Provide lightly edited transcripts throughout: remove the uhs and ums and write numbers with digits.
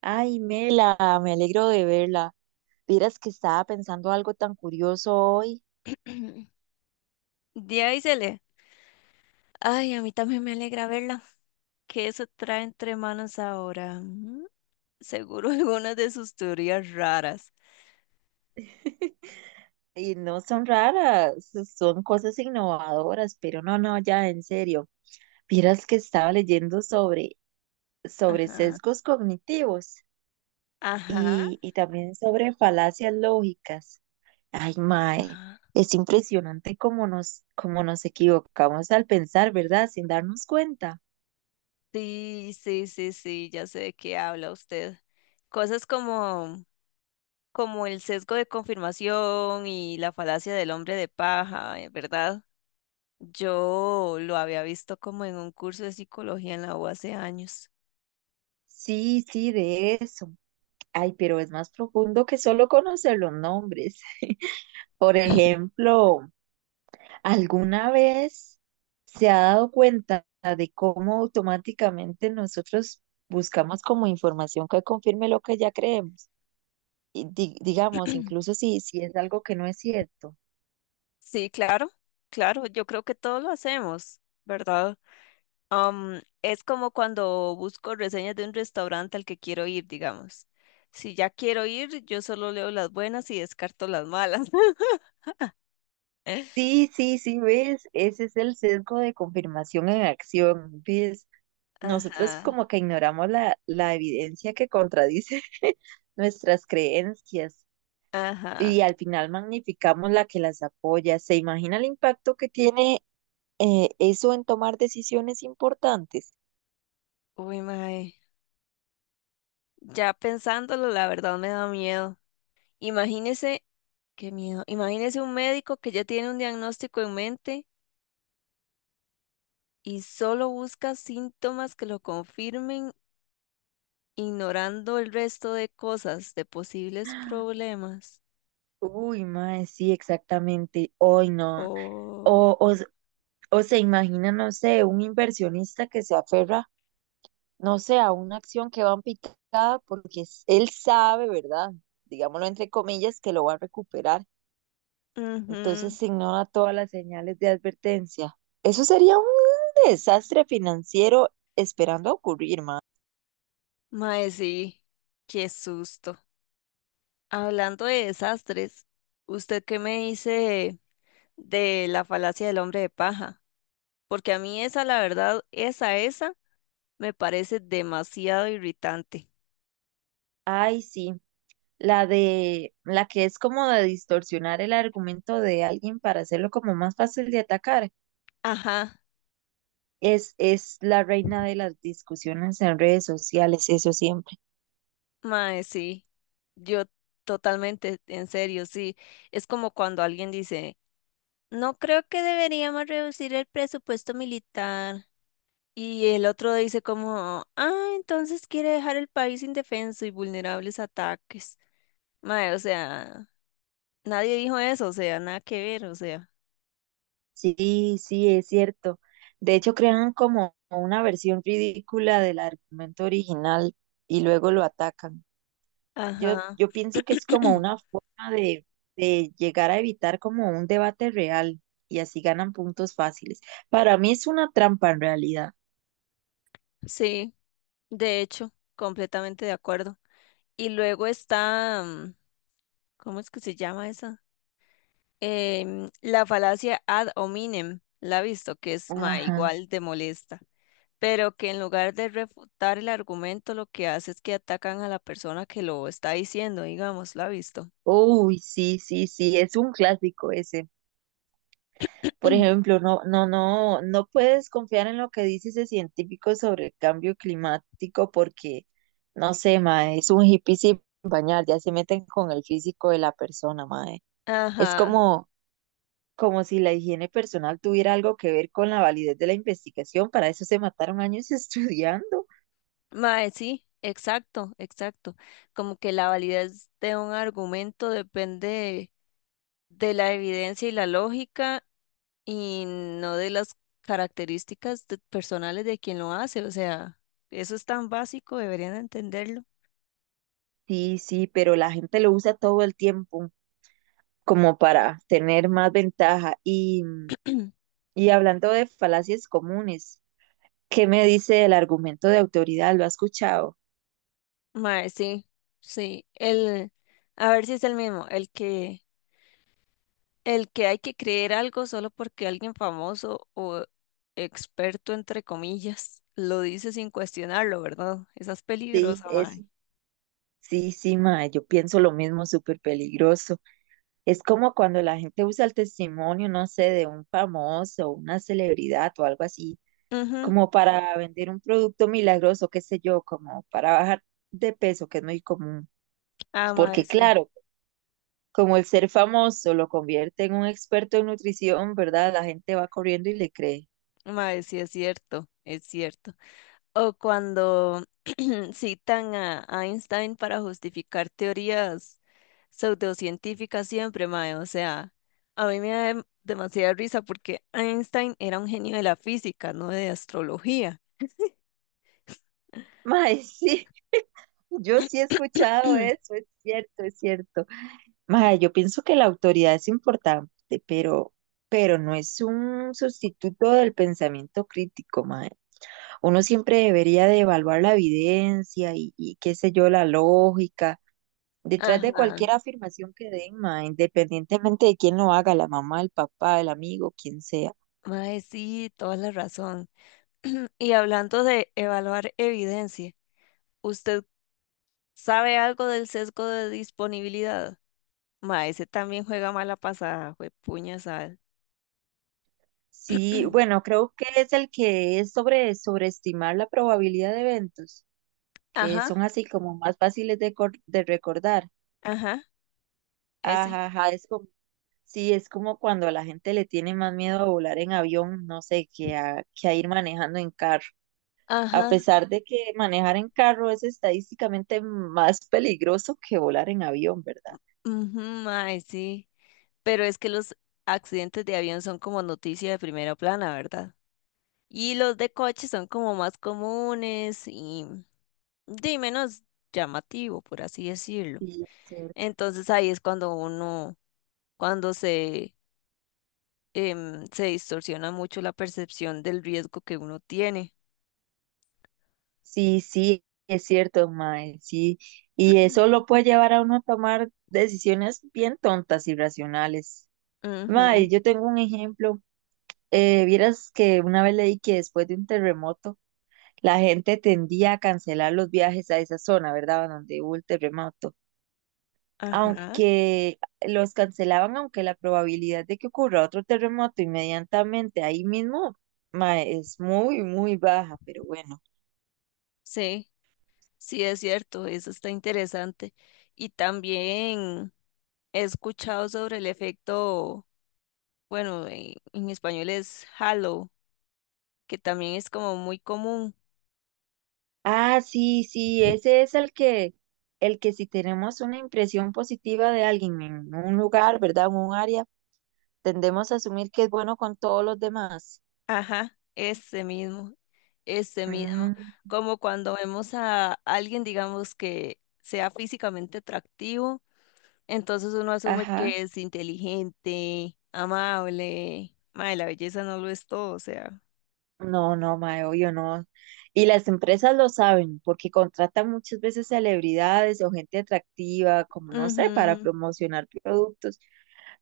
Ay, Mela, me alegro de verla. Vieras que estaba pensando algo tan curioso hoy. Díazele. Ay, a mí también me alegra verla. ¿Qué eso trae entre manos ahora? Seguro algunas de sus teorías raras. Y no son raras, son cosas innovadoras, pero no, no, ya en serio. Vieras que estaba leyendo sobre Ajá, sesgos cognitivos ajá, y también sobre falacias lógicas. Ay, mae, ajá. es impresionante cómo nos equivocamos al pensar, ¿verdad? Sin darnos cuenta. Sí, ya sé de qué habla usted. Cosas como el sesgo de confirmación y la falacia del hombre de paja, ¿verdad? Yo lo había visto como en un curso de psicología en la U hace años. Sí, sí, de eso. Ay, pero es más profundo que solo conocer los nombres. Por ejemplo, ¿alguna vez se ha dado cuenta de cómo automáticamente nosotros buscamos como información que confirme lo que ya creemos? Y digamos, incluso si es algo que no es cierto. Sí, claro, yo creo que todos lo hacemos, ¿verdad? Es como cuando busco reseñas de un restaurante al que quiero ir, digamos. Si ya quiero ir, yo solo leo las buenas y descarto las malas. Sí, sí, sí, ves, ese es el sesgo de confirmación en acción, ves. Nosotros Ajá, como que ignoramos la evidencia que contradice nuestras creencias. ajá. Y al final magnificamos la que las apoya. ¿Se imagina el impacto que tiene eso en tomar decisiones importantes? Uy, mae. Ya pensándolo, la verdad me da miedo. Imagínese, qué miedo. Imagínese un médico que ya tiene un diagnóstico en mente y solo busca síntomas que lo confirmen, ignorando el resto de cosas, de posibles problemas. Uy, mae, sí, exactamente. Hoy no. Oh. O, o, s- o se imagina, no sé, un inversionista que se aferra, no sé, a una acción que va en picada porque él sabe, ¿verdad? Digámoslo entre comillas, que lo va a recuperar. Entonces Ujú. se ignora todas las señales de advertencia. Eso sería un desastre financiero esperando a ocurrir, mae. Mae, sí, qué susto. Hablando de desastres, ¿usted qué me dice de la falacia del hombre de paja? Porque a mí esa, la verdad, esa, me parece demasiado irritante. Ay, sí, la de la que es como de distorsionar el argumento de alguien para hacerlo como más fácil de atacar. Ajá, Es la reina de las discusiones en redes sociales, eso siempre. mae, sí. Yo totalmente, en serio, sí. Es como cuando alguien dice, no creo que deberíamos reducir el presupuesto militar. Y el otro dice como, ah, entonces quiere dejar el país indefenso y vulnerables a ataques. Mae, o sea, nadie dijo eso, o sea, nada que ver, o sea. Sí, sí, es cierto. De hecho, crean como una versión ridícula del argumento original y luego lo atacan. Yo, Ajá. yo pienso que es como una forma de llegar a evitar como un debate real y así ganan puntos fáciles. Para mí es una trampa en realidad. Sí, de hecho, completamente de acuerdo. Y luego está, ¿cómo es que se llama esa? La falacia ad hominem, la ha visto, que es, mae, Ajá. igual de molesta. Pero que en lugar de refutar el argumento, lo que hace es que atacan a la persona que lo está diciendo, digamos, la ha visto. Uy, sí, sí, sí, es un clásico ese. Por ejemplo, no, no, no, no puedes confiar en lo que dice ese científico sobre el cambio climático porque, no sé, mae, es un hippie sin bañar, ya se meten con el físico de la persona, mae. Es Ajá, como, como si la higiene personal tuviera algo que ver con la validez de la investigación, para eso se mataron años estudiando. mae, sí, exacto, exacto. Como que la validez de un argumento depende de la evidencia y la lógica y no de las características de- personales de quien lo hace. O sea, eso es tan básico, deberían entenderlo. Sí, sí, pero la gente lo usa todo el tiempo como para tener más ventaja y Y hablando de falacias comunes, ¿qué me dice el argumento de autoridad? ¿Lo ha escuchado? Mae, sí, sí. El, a ver si es el mismo, el que el que hay que creer algo solo porque alguien famoso o experto, entre comillas, lo dice sin cuestionarlo, ¿verdad? Esa es Sí, peligrosa, mae. sí, sí, mae, yo pienso lo mismo, súper peligroso. Es como cuando la gente usa el testimonio, no sé, de un famoso, una celebridad o algo así, Ujú. como para vender un producto milagroso, qué sé yo, como para bajar de peso, que es muy común. Ah, mae, Porque sí. claro, como el ser famoso lo convierte en un experto en nutrición, ¿verdad? La gente va corriendo y le cree. Mae, sí, es cierto, es cierto. O cuando citan a Einstein para justificar teorías pseudocientíficas siempre, mae. O sea, a mí me da dem- demasiada risa porque Einstein era un genio de la física, no de astrología. Mae, sí. Yo sí he escuchado eso, es cierto, es cierto. Mae, yo pienso que la autoridad es importante, pero no es un sustituto del pensamiento crítico, mae. Uno siempre debería de evaluar la evidencia y qué sé yo, la lógica. Detrás de cualquier Ajá. afirmación que den, mae, independientemente de quién lo haga, la mamá, el papá, el amigo, quien sea. Mae, sí, toda la razón. Y hablando de evaluar evidencia, ¿usted sabe algo del sesgo de disponibilidad? Mae, ese también juega mala pasada, juepuñas al. Sí, bueno, creo que es el que es sobre sobreestimar la probabilidad de eventos que Ajá, son así como más fáciles de, de recordar. ajá, ese. Ajá, ajá, es como, sí, es como cuando a la gente le tiene más miedo a volar en avión, no sé, que a ir manejando en carro. A Ajá, pesar de que manejar en carro es estadísticamente más peligroso que volar en avión, ¿verdad? ujú, mae, sí. Pero es que los accidentes de avión son como noticia de primera plana, ¿verdad? Y los de coche son como más comunes y de menos llamativo, por así decirlo. Sí, es cierto. Entonces ahí es cuando uno cuando se, se distorsiona mucho la percepción del riesgo que uno tiene. Sí, sí, es cierto, mae, sí. Y eso lo puede llevar a uno a tomar decisiones bien tontas y racionales. Mae, Ujú. yo tengo un ejemplo. Vieras que una vez leí que después de un terremoto, la gente tendía a cancelar los viajes a esa zona, ¿verdad? Donde hubo el terremoto. Ajá, Aunque los cancelaban, aunque la probabilidad de que ocurra otro terremoto inmediatamente ahí mismo ma, es muy, muy baja, pero bueno. sí, sí es cierto, eso está interesante. Y también he escuchado sobre el efecto, bueno, en español es halo, que también es como muy común. Ah, sí, sí, ese es el que si tenemos una impresión positiva de alguien en un lugar, ¿verdad? En un área, tendemos a asumir que es bueno con todos los demás. Ajá, ese mismo. Mm, Como cuando vemos a alguien, digamos, que sea físicamente atractivo, entonces uno asume ajá. que es inteligente, amable. Mae, la belleza no lo es todo, o sea. No, no, mae, obvio no. Y las empresas lo saben, porque contratan muchas veces celebridades o gente atractiva, como no sé, para Ujú. promocionar productos.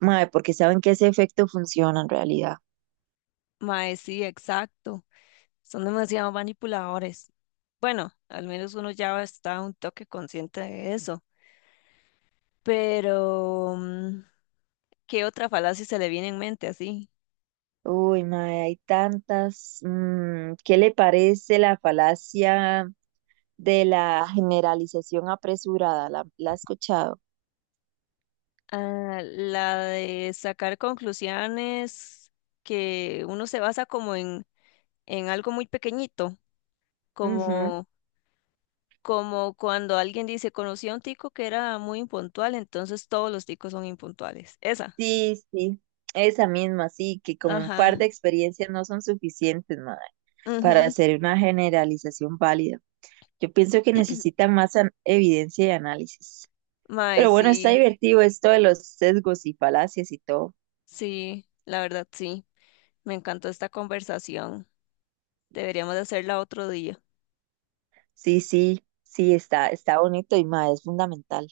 Mae, porque saben que ese efecto funciona en realidad. Mae, sí, exacto. Son demasiado manipuladores. Bueno, al menos uno ya está un toque consciente de eso. Pero, ¿qué otra falacia se le viene en mente así? Uy, mae, hay tantas. Mm, ¿qué le parece la falacia de la generalización apresurada? La ha escuchado? Ah, la de sacar conclusiones que uno se basa como en algo muy pequeñito, Ujú. como como cuando alguien dice, conocí a un tico que era muy impuntual, entonces todos los ticos son impuntuales. Esa. Sí, sí. Esa misma, sí, que con un Ajá. par de experiencias no son suficientes, madre, para Ujú. hacer una generalización válida. Yo pienso que necesita más evidencia y análisis. Mae, Pero bueno, está sí, divertido esto de los sesgos y falacias y todo. sí, la verdad sí. Me encantó esta conversación. Deberíamos de hacerla otro día. Sí, sí, sí, está, está bonito y más, es fundamental.